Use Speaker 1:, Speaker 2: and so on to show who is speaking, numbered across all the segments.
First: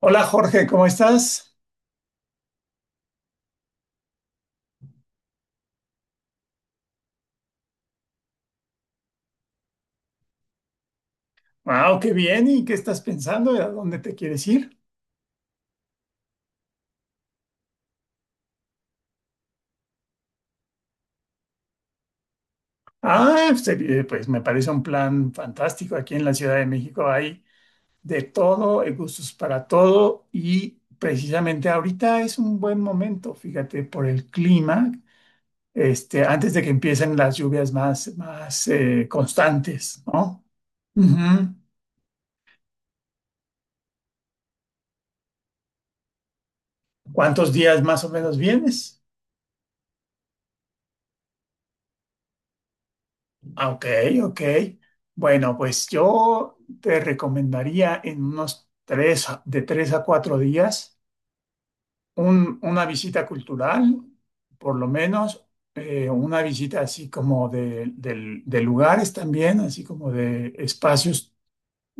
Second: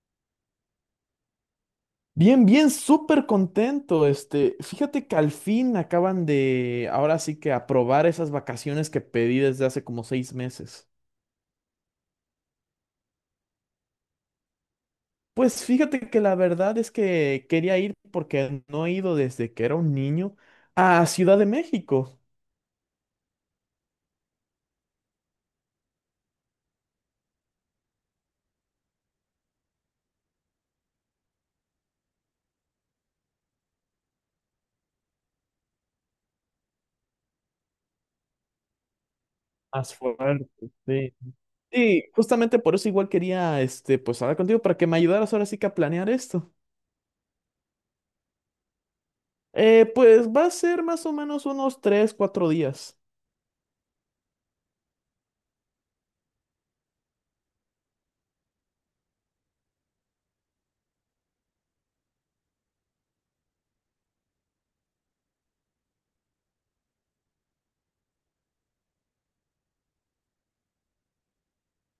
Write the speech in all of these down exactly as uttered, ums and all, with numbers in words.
Speaker 1: Hola Jorge, ¿cómo estás?
Speaker 2: Bien, bien, súper contento. Este, fíjate que al fin acaban de, ahora sí que aprobar esas vacaciones que pedí desde hace como seis meses.
Speaker 1: Wow, qué bien. ¿Y qué estás pensando? ¿A dónde te quieres ir?
Speaker 2: Pues fíjate que la verdad es que quería ir porque no he ido desde que era un niño a Ciudad de México.
Speaker 1: Ah, pues eh, pues, me parece un plan fantástico. Aquí en la Ciudad de México hay de todo, hay gustos para todo y precisamente ahorita es un buen momento, fíjate, por el clima, este, antes de que empiecen las lluvias más, más eh,
Speaker 2: Más
Speaker 1: constantes, ¿no?
Speaker 2: fuerte,
Speaker 1: Ujú.
Speaker 2: sí. Sí, justamente por eso igual quería, este, pues hablar contigo para que me ayudaras ahora sí que a planear esto.
Speaker 1: ¿Cuántos días más o menos vienes?
Speaker 2: Eh, pues va a ser más o menos unos tres, cuatro días.
Speaker 1: Ah, Ok, ok. Bueno, pues yo te recomendaría en unos tres, a- de tres a cuatro días un- una visita cultural, por lo menos eh, una visita así como de, del- de lugares también, así como de espacios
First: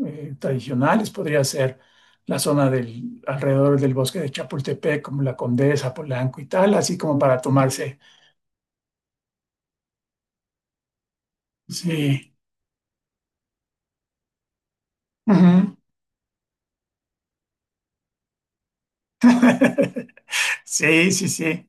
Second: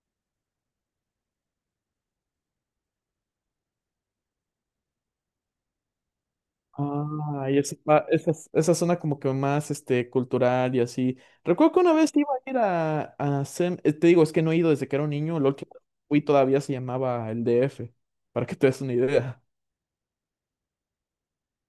Speaker 1: eh, tradicionales. Podría ser la zona del, alrededor del bosque de Chapultepec, como la Condesa, Polanco y tal, así como para
Speaker 2: Ah, y esa,
Speaker 1: tomarse.
Speaker 2: ah, esa, esa zona como que más este, cultural y así. Recuerdo que una vez iba
Speaker 1: Sí.
Speaker 2: a ir a, a Sem- eh, te digo, es que no he ido desde que era un niño; la última
Speaker 1: Ujú.
Speaker 2: vez que fui todavía se llamaba el D F, para que te des una idea.
Speaker 1: Sí, sí, sí.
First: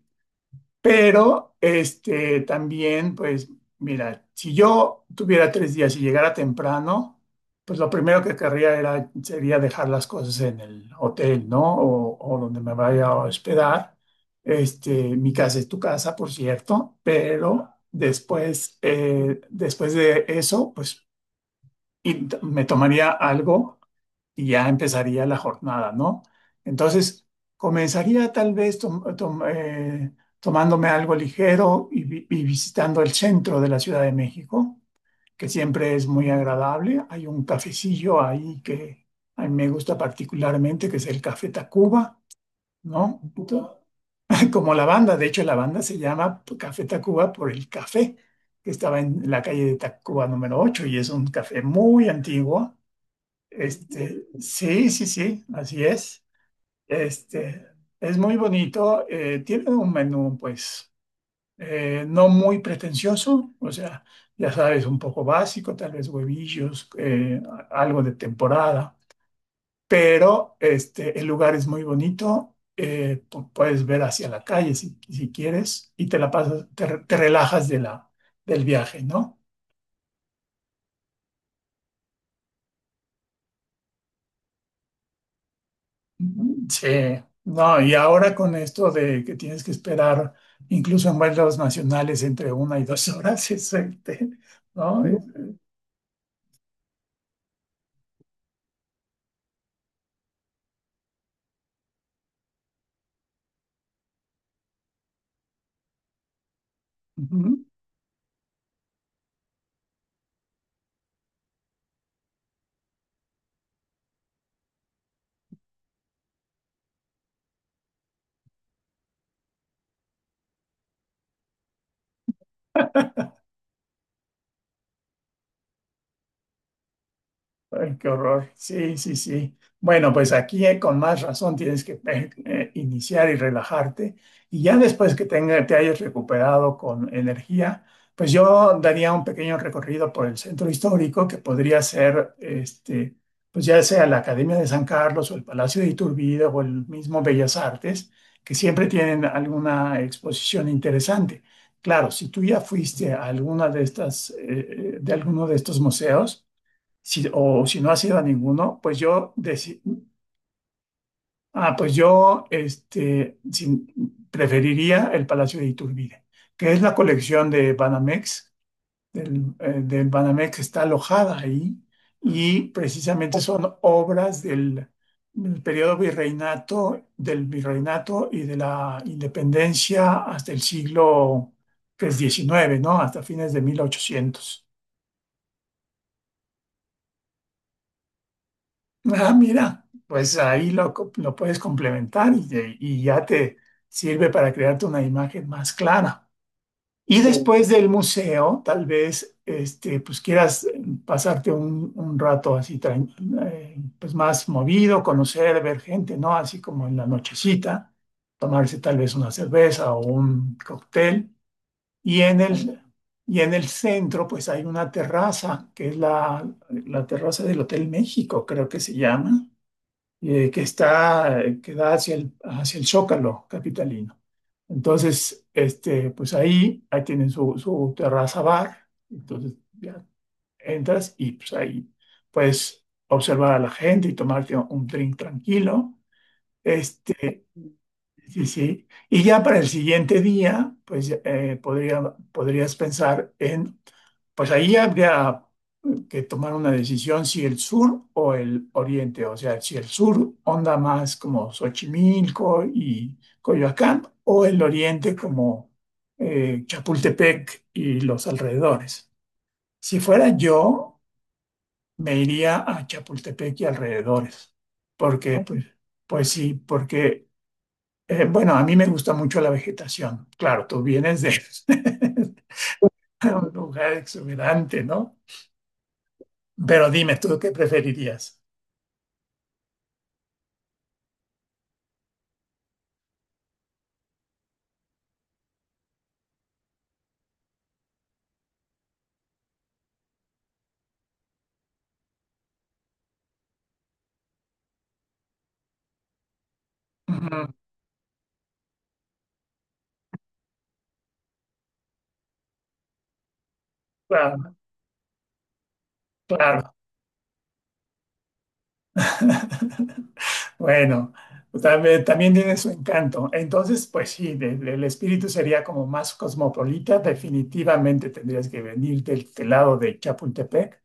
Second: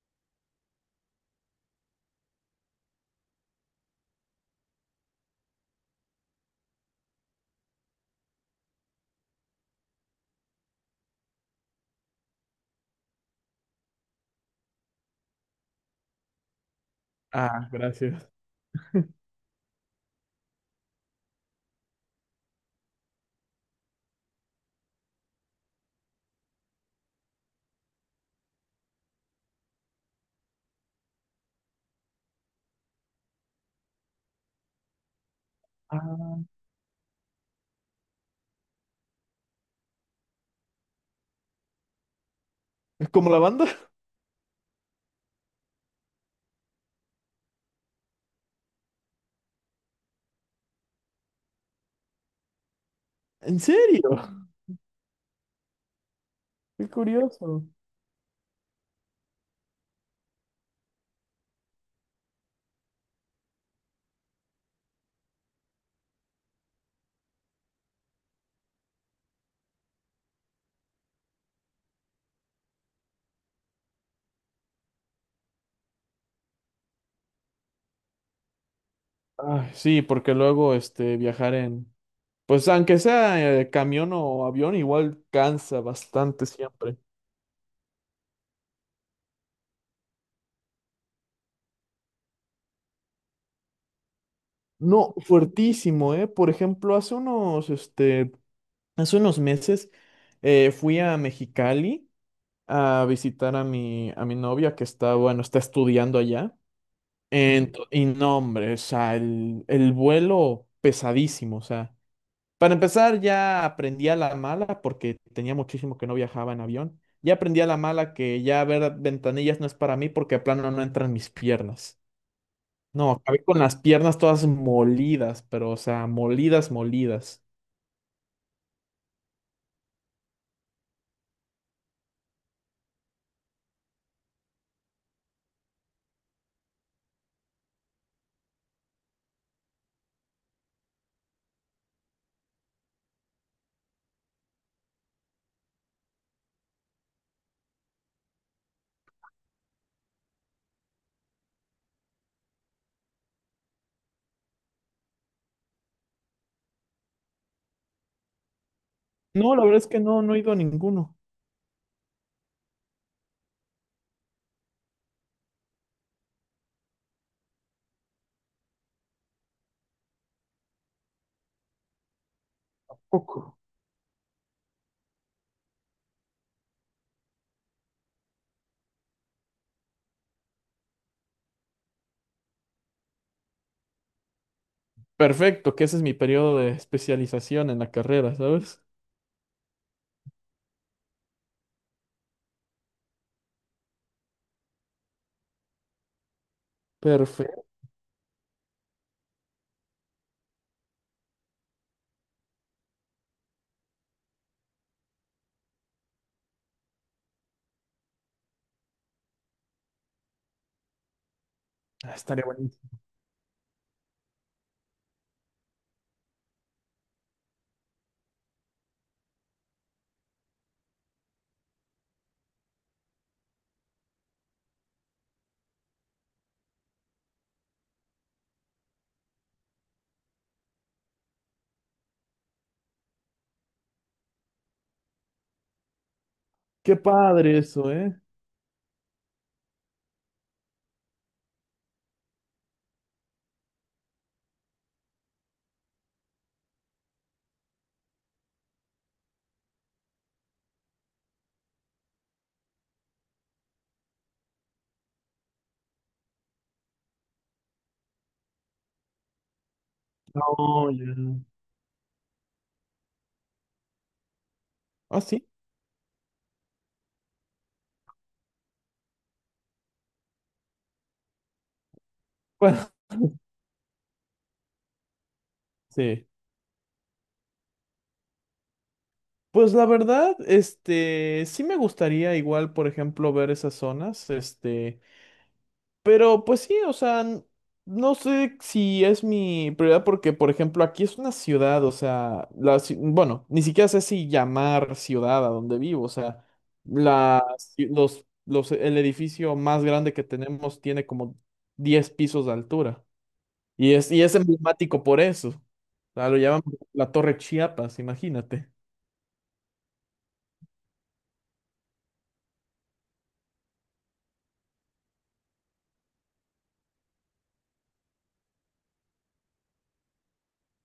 Speaker 1: Pero, este, también, pues, mira, si yo tuviera tres días y llegara temprano, pues lo primero que querría era, sería dejar las cosas en el hotel, ¿no? O, o donde me vaya a hospedar. Este, mi casa es tu casa, por cierto,
Speaker 2: Ah,
Speaker 1: pero
Speaker 2: gracias.
Speaker 1: después, eh, después de eso, pues, y t- me tomaría algo y ya empezaría la jornada, ¿no? Entonces, comenzaría tal vez tom- tom- eh, tomándome algo ligero y, vi- y visitando el centro de la Ciudad de México, que siempre es muy
Speaker 2: Ah,
Speaker 1: agradable. Hay un cafecillo ahí que a mí me gusta particularmente, que es el Café Tacuba,
Speaker 2: ¿es
Speaker 1: ¿no?
Speaker 2: como la banda?
Speaker 1: To- Como la banda, de hecho la banda se llama Café Tacuba por el café, que estaba en la calle de Tacuba número ocho y es un café muy antiguo,
Speaker 2: ¿En
Speaker 1: este,
Speaker 2: serio?
Speaker 1: sí, sí, sí, así es.
Speaker 2: Qué curioso.
Speaker 1: Este, es muy bonito. Eh, tiene un menú, pues, eh, no muy pretencioso, o sea, ya sabes, un poco básico, tal vez huevillos, eh, a- algo de temporada, pero este, el lugar es muy bonito. Eh, pu- puedes ver hacia la calle si, si quieres y te la pasas, te, re- te relajas de la, del viaje, ¿no?
Speaker 2: Ay, sí, porque luego este, viajar en, pues aunque sea eh, camión o avión, igual cansa bastante
Speaker 1: Sí,
Speaker 2: siempre.
Speaker 1: no, y ahora con esto de que tienes que esperar incluso en vuelos nacionales entre una y dos horas, es, este, ¿no? Sí.
Speaker 2: No, fuertísimo, ¿eh? Por ejemplo, hace unos, este, Hace unos meses eh, fui a Mexicali a visitar a mi, a mi novia que está, bueno, está estudiando allá.
Speaker 1: Ujú.
Speaker 2: Ento- y no, hombre, o sea, el, el vuelo pesadísimo, o sea. Para empezar, ya aprendí a la mala porque tenía muchísimo que no viajaba en avión. Ya aprendí a la mala que ya ver ventanillas no es para mí porque a plano no entran mis piernas. No, acabé con las piernas todas molidas, pero o sea, molidas, molidas.
Speaker 1: Ay, qué horror. Sí, sí, sí. Bueno, pues aquí eh, con más razón tienes que eh, eh, iniciar y relajarte. Y ya después que tenga- te hayas recuperado con energía, pues yo daría un pequeño recorrido por el centro histórico que podría ser, este, pues ya sea la Academia de San Carlos o el Palacio de Iturbide o el mismo Bellas Artes, que siempre tienen alguna exposición interesante. Claro, si tú ya fuiste a alguna de estas, eh, eh, de alguno de estos museos, si, o si no has ido a ninguno, pues yo,
Speaker 2: No, la verdad
Speaker 1: deci-
Speaker 2: es que no, no he ido a ninguno.
Speaker 1: ah, pues yo este, sin- preferiría el Palacio de Iturbide, que es la colección de Banamex. Del, eh, del Banamex está alojada ahí y precisamente
Speaker 2: Poco.
Speaker 1: son obras del, del periodo virreinato, del virreinato y de la independencia hasta el siglo, pues, diecinueve, ¿no? Hasta fines de mil ochocientos.
Speaker 2: Perfecto, que ese es mi periodo de especialización en la carrera, ¿sabes?
Speaker 1: Ah, mira, pues ahí lo, co- lo puedes complementar y, y ya te sirve para crearte una imagen más clara. Y sí,
Speaker 2: Perfecto.
Speaker 1: después del museo, tal vez este, pues quieras eh, pasarte un, un rato así tran- eh, pues más movido, conocer, ver gente, ¿no? Así como en la nochecita, tomarse tal vez una cerveza o un cóctel.
Speaker 2: Ah,
Speaker 1: Y en
Speaker 2: Estaría
Speaker 1: el,
Speaker 2: buenísimo.
Speaker 1: y en el centro, pues hay una terraza, que es la, la terraza del Hotel México, creo que se llama, eh, que está, que da hacia el, hacia el Zócalo capitalino. Entonces, este, pues ahí, ahí tienen su, su terraza bar, entonces ya entras y pues ahí puedes observar a la gente y tomarte un drink tranquilo.
Speaker 2: Qué
Speaker 1: Este,
Speaker 2: padre eso, ¿eh?
Speaker 1: sí, sí. Y ya para el siguiente día, pues eh, podría, podrías pensar en, pues ahí habría que tomar una decisión si el sur o el oriente, o sea, si el sur onda más como Xochimilco y Coyoacán, o el oriente como eh, Chapultepec y los alrededores. Si fuera
Speaker 2: No,
Speaker 1: yo,
Speaker 2: ya.
Speaker 1: me iría a Chapultepec y alrededores,
Speaker 2: Ah,
Speaker 1: porque Ok,
Speaker 2: sí.
Speaker 1: pues, pues sí, porque eh, bueno, a mí me gusta mucho la vegetación. Claro, tú vienes de
Speaker 2: Bueno,
Speaker 1: un lugar exuberante, ¿no?
Speaker 2: sí.
Speaker 1: Pero dime tú qué preferirías.
Speaker 2: Pues la verdad, este, sí me gustaría igual, por ejemplo, ver esas zonas, este. Pero pues sí, o sea, n- no sé si es mi prioridad porque, por ejemplo, aquí es una ciudad, o sea, la, ci- bueno, ni siquiera sé si llamar ciudad a donde vivo. O sea, la,
Speaker 1: Ujú,
Speaker 2: ci- los, los, el edificio más grande que tenemos tiene como diez pisos de altura y es, y es
Speaker 1: claro,
Speaker 2: emblemático por eso, o sea, lo llaman
Speaker 1: claro.
Speaker 2: la Torre Chiapas, imagínate.
Speaker 1: Bueno, también, también tiene su encanto. Entonces, pues sí, de- de- el espíritu sería como más cosmopolita. Definitivamente tendrías que venir del, del lado de Chapultepec,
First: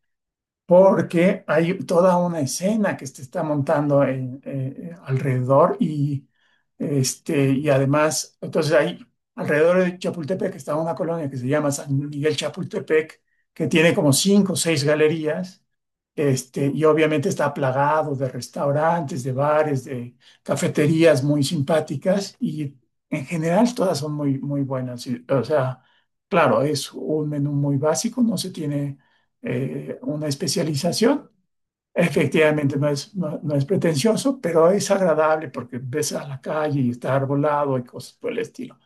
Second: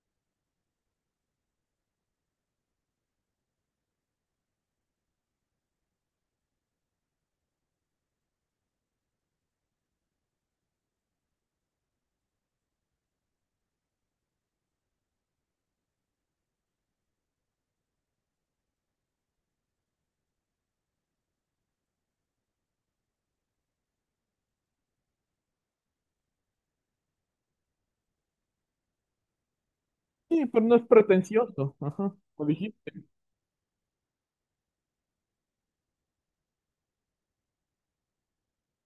Speaker 1: porque hay toda una escena que se está montando en- eh, alrededor y, este, y además, entonces hay, alrededor de Chapultepec está una colonia que se llama San Miguel Chapultepec, que tiene como cinco o seis galerías. Este, y obviamente está plagado de restaurantes, de bares, de cafeterías muy simpáticas y en general todas son muy, muy buenas. Y, o sea, claro, es un menú muy básico, no se tiene eh, una
Speaker 2: Sí, pero no es
Speaker 1: especialización.
Speaker 2: pretencioso, ajá, lo
Speaker 1: Efectivamente, no
Speaker 2: dijiste.
Speaker 1: es, no, no es pretencioso, pero es agradable porque ves a la calle y está arbolado y cosas por el estilo.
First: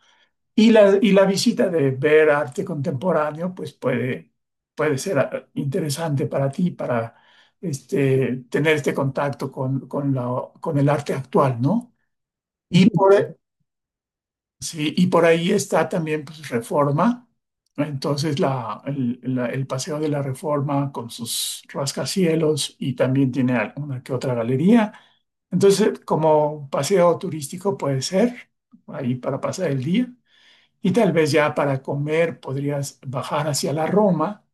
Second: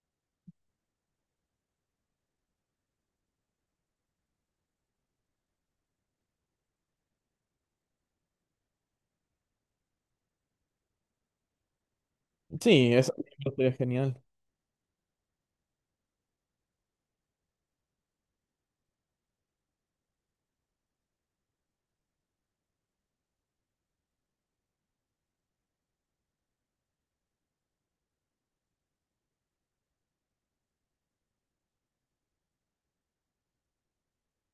Speaker 1: Y la, y la visita de ver arte contemporáneo, pues puede, puede ser, ah, interesante para ti, para, este, tener este contacto con, con, la- con el arte actual, ¿no? Y
Speaker 2: Sí, es
Speaker 1: por,
Speaker 2: genial.
Speaker 1: sí, y por ahí está también, pues, Reforma, entonces la, el, la- el Paseo de la Reforma con sus rascacielos y también tiene al- una que otra galería. Entonces, como paseo turístico puede ser, ahí para pasar el día. Y tal vez ya para comer podrías bajar hacia la Roma.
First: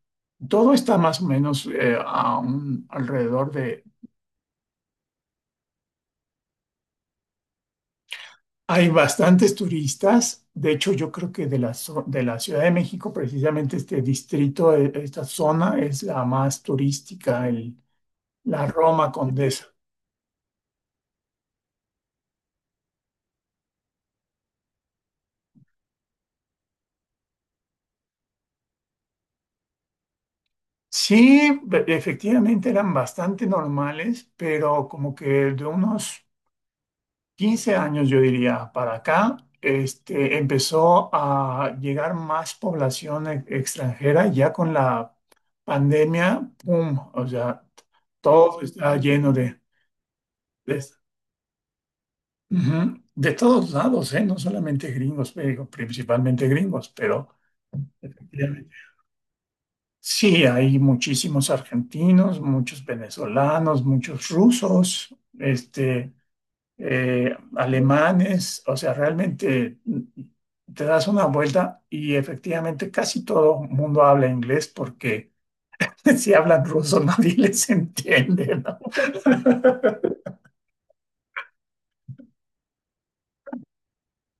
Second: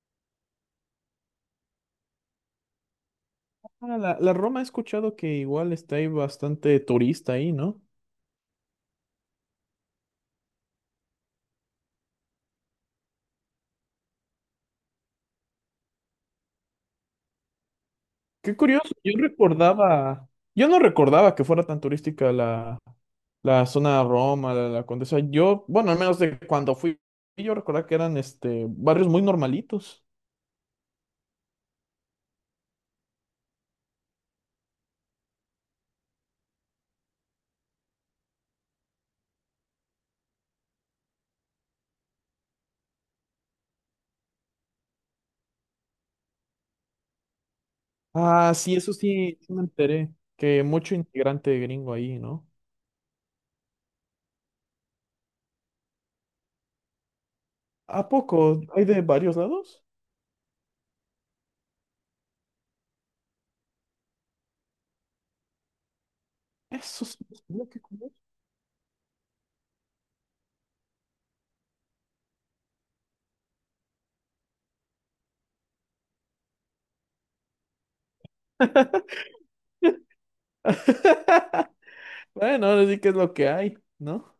Speaker 1: Todo está más o menos eh, a un- alrededor de...
Speaker 2: Ah, la, la Roma he escuchado que igual está ahí bastante turista ahí, ¿no?
Speaker 1: Hay bastantes turistas. De hecho, yo creo que de la, zo- de la Ciudad de México, precisamente este distrito, eh, esta zona es la más turística, el-
Speaker 2: Qué
Speaker 1: la
Speaker 2: curioso,
Speaker 1: Roma
Speaker 2: yo
Speaker 1: Condesa.
Speaker 2: recordaba, yo no recordaba que fuera tan turística la, la zona de Roma, la, la Condesa. Yo, bueno, al menos de cuando fui, yo recordaba que eran este barrios muy normalitos.
Speaker 1: Sí, be- efectivamente eran bastante normales, pero como que de unos quince años, yo diría, para acá, este, empezó a llegar más población e- extranjera ya con la pandemia, ¡pum! O sea,
Speaker 2: Ah,
Speaker 1: todo
Speaker 2: sí, eso
Speaker 1: está lleno
Speaker 2: sí, sí
Speaker 1: de,
Speaker 2: me enteré, que
Speaker 1: de,
Speaker 2: mucho integrante gringo ahí, ¿no?
Speaker 1: Ujú. De todos lados, ¿eh? No solamente gringos, pero principalmente gringos, pero
Speaker 2: ¿A poco?
Speaker 1: efectivamente,
Speaker 2: ¿Hay de varios lados?
Speaker 1: sí, hay muchísimos argentinos, muchos venezolanos, muchos rusos, este
Speaker 2: Eso sí,
Speaker 1: eh,
Speaker 2: mira qué curioso.
Speaker 1: alemanes, o sea, realmente mm, te das una vuelta y efectivamente casi todo el mundo habla inglés porque si hablan ruso nadie les entiende, ¿no?
Speaker 2: Bueno, ahora sí que es lo que hay, ¿no?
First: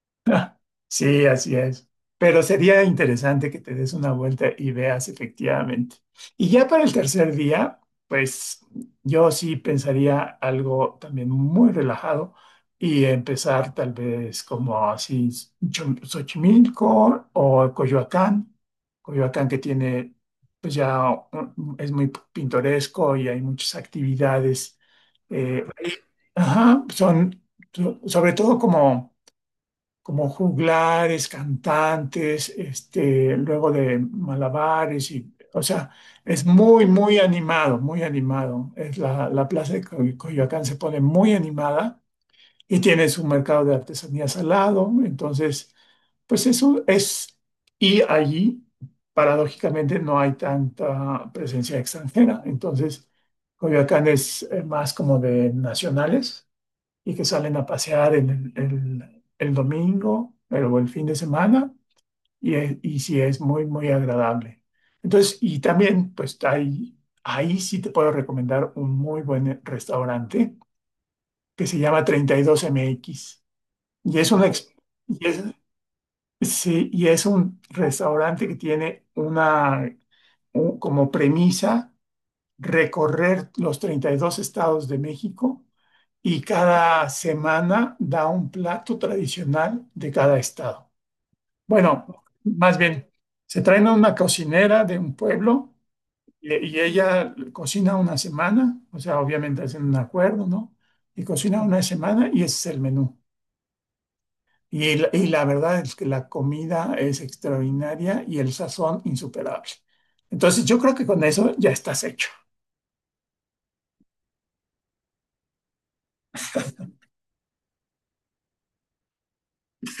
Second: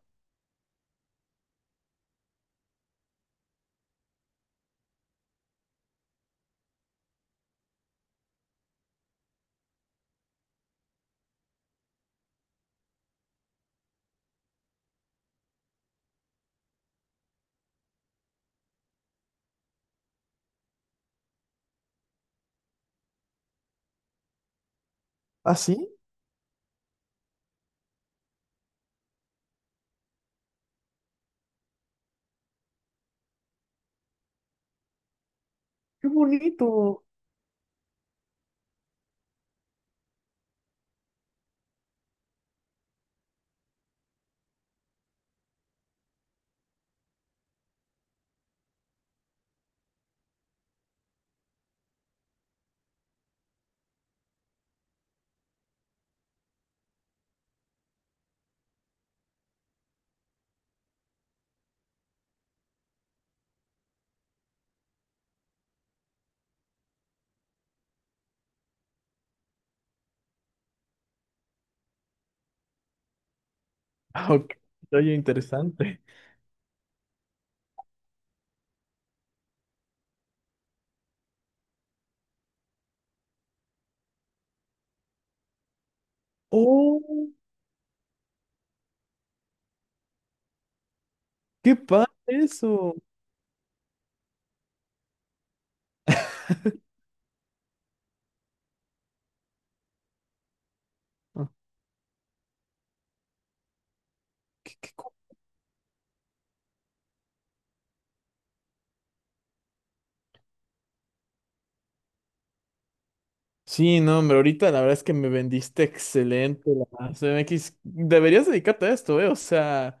Speaker 1: Sí, así es. Pero sería interesante que te des una vuelta y veas efectivamente. Y ya para el tercer día, pues yo sí pensaría algo también muy relajado y empezar tal vez como así Cho- Xochimilco o Coyoacán. Coyoacán que tiene, pues ya un- es muy pintoresco y hay muchas actividades
Speaker 2: ¿Ah,
Speaker 1: eh,
Speaker 2: sí?
Speaker 1: ahí. Ajá, son so- sobre todo como como juglares, cantantes, este, luego de malabares y, o sea,
Speaker 2: ¡Qué
Speaker 1: es muy,
Speaker 2: bonito!
Speaker 1: muy animado, muy animado. Es la, la plaza de Coy- Coyoacán se pone muy animada y tiene su mercado de artesanías al lado. Entonces, pues eso es, y allí, paradójicamente, no hay tanta presencia extranjera. Entonces, Coyoacán es eh, más como de nacionales y que salen a pasear el, el- el domingo el- o el fin de semana y, es- y sí es muy, muy agradable. Entonces, y también, pues hay, ahí sí te puedo recomendar un muy buen restaurante que se llama treinta y dos M X y es
Speaker 2: Ah,
Speaker 1: una,
Speaker 2: ok.
Speaker 1: ex-
Speaker 2: Oye,
Speaker 1: y es,
Speaker 2: interesante.
Speaker 1: sí, y es un restaurante que tiene una, un- como premisa recorrer los treinta y dos estados de México y
Speaker 2: ¡Oh!
Speaker 1: cada semana da un plato tradicional de cada estado.
Speaker 2: ¡Qué padre
Speaker 1: Bueno, más
Speaker 2: eso!
Speaker 1: bien, se traen a una cocinera de un pueblo y, y ella cocina una semana, o sea, obviamente hacen un acuerdo, ¿no? Y
Speaker 2: Ah,
Speaker 1: cocina una semana y ese es el menú.
Speaker 2: qué- qué
Speaker 1: Y, la-
Speaker 2: co-
Speaker 1: y la verdad es que la comida es extraordinaria y el sazón insuperable. Entonces yo creo que con eso ya estás hecho.
Speaker 2: Sí, no, hombre, ahorita la verdad es que me vendiste excelente la C M X. Deberías dedicarte a esto, ¿eh? O sea,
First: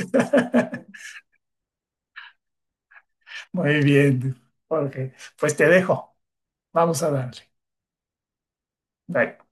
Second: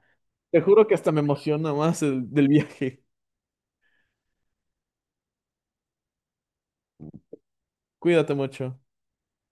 Speaker 2: te juro que hasta me emociona más el- del viaje.
Speaker 1: Muy bien, Jorge. Pues te dejo. Vamos a darle.
Speaker 2: Cuídate mucho.
Speaker 1: Bye.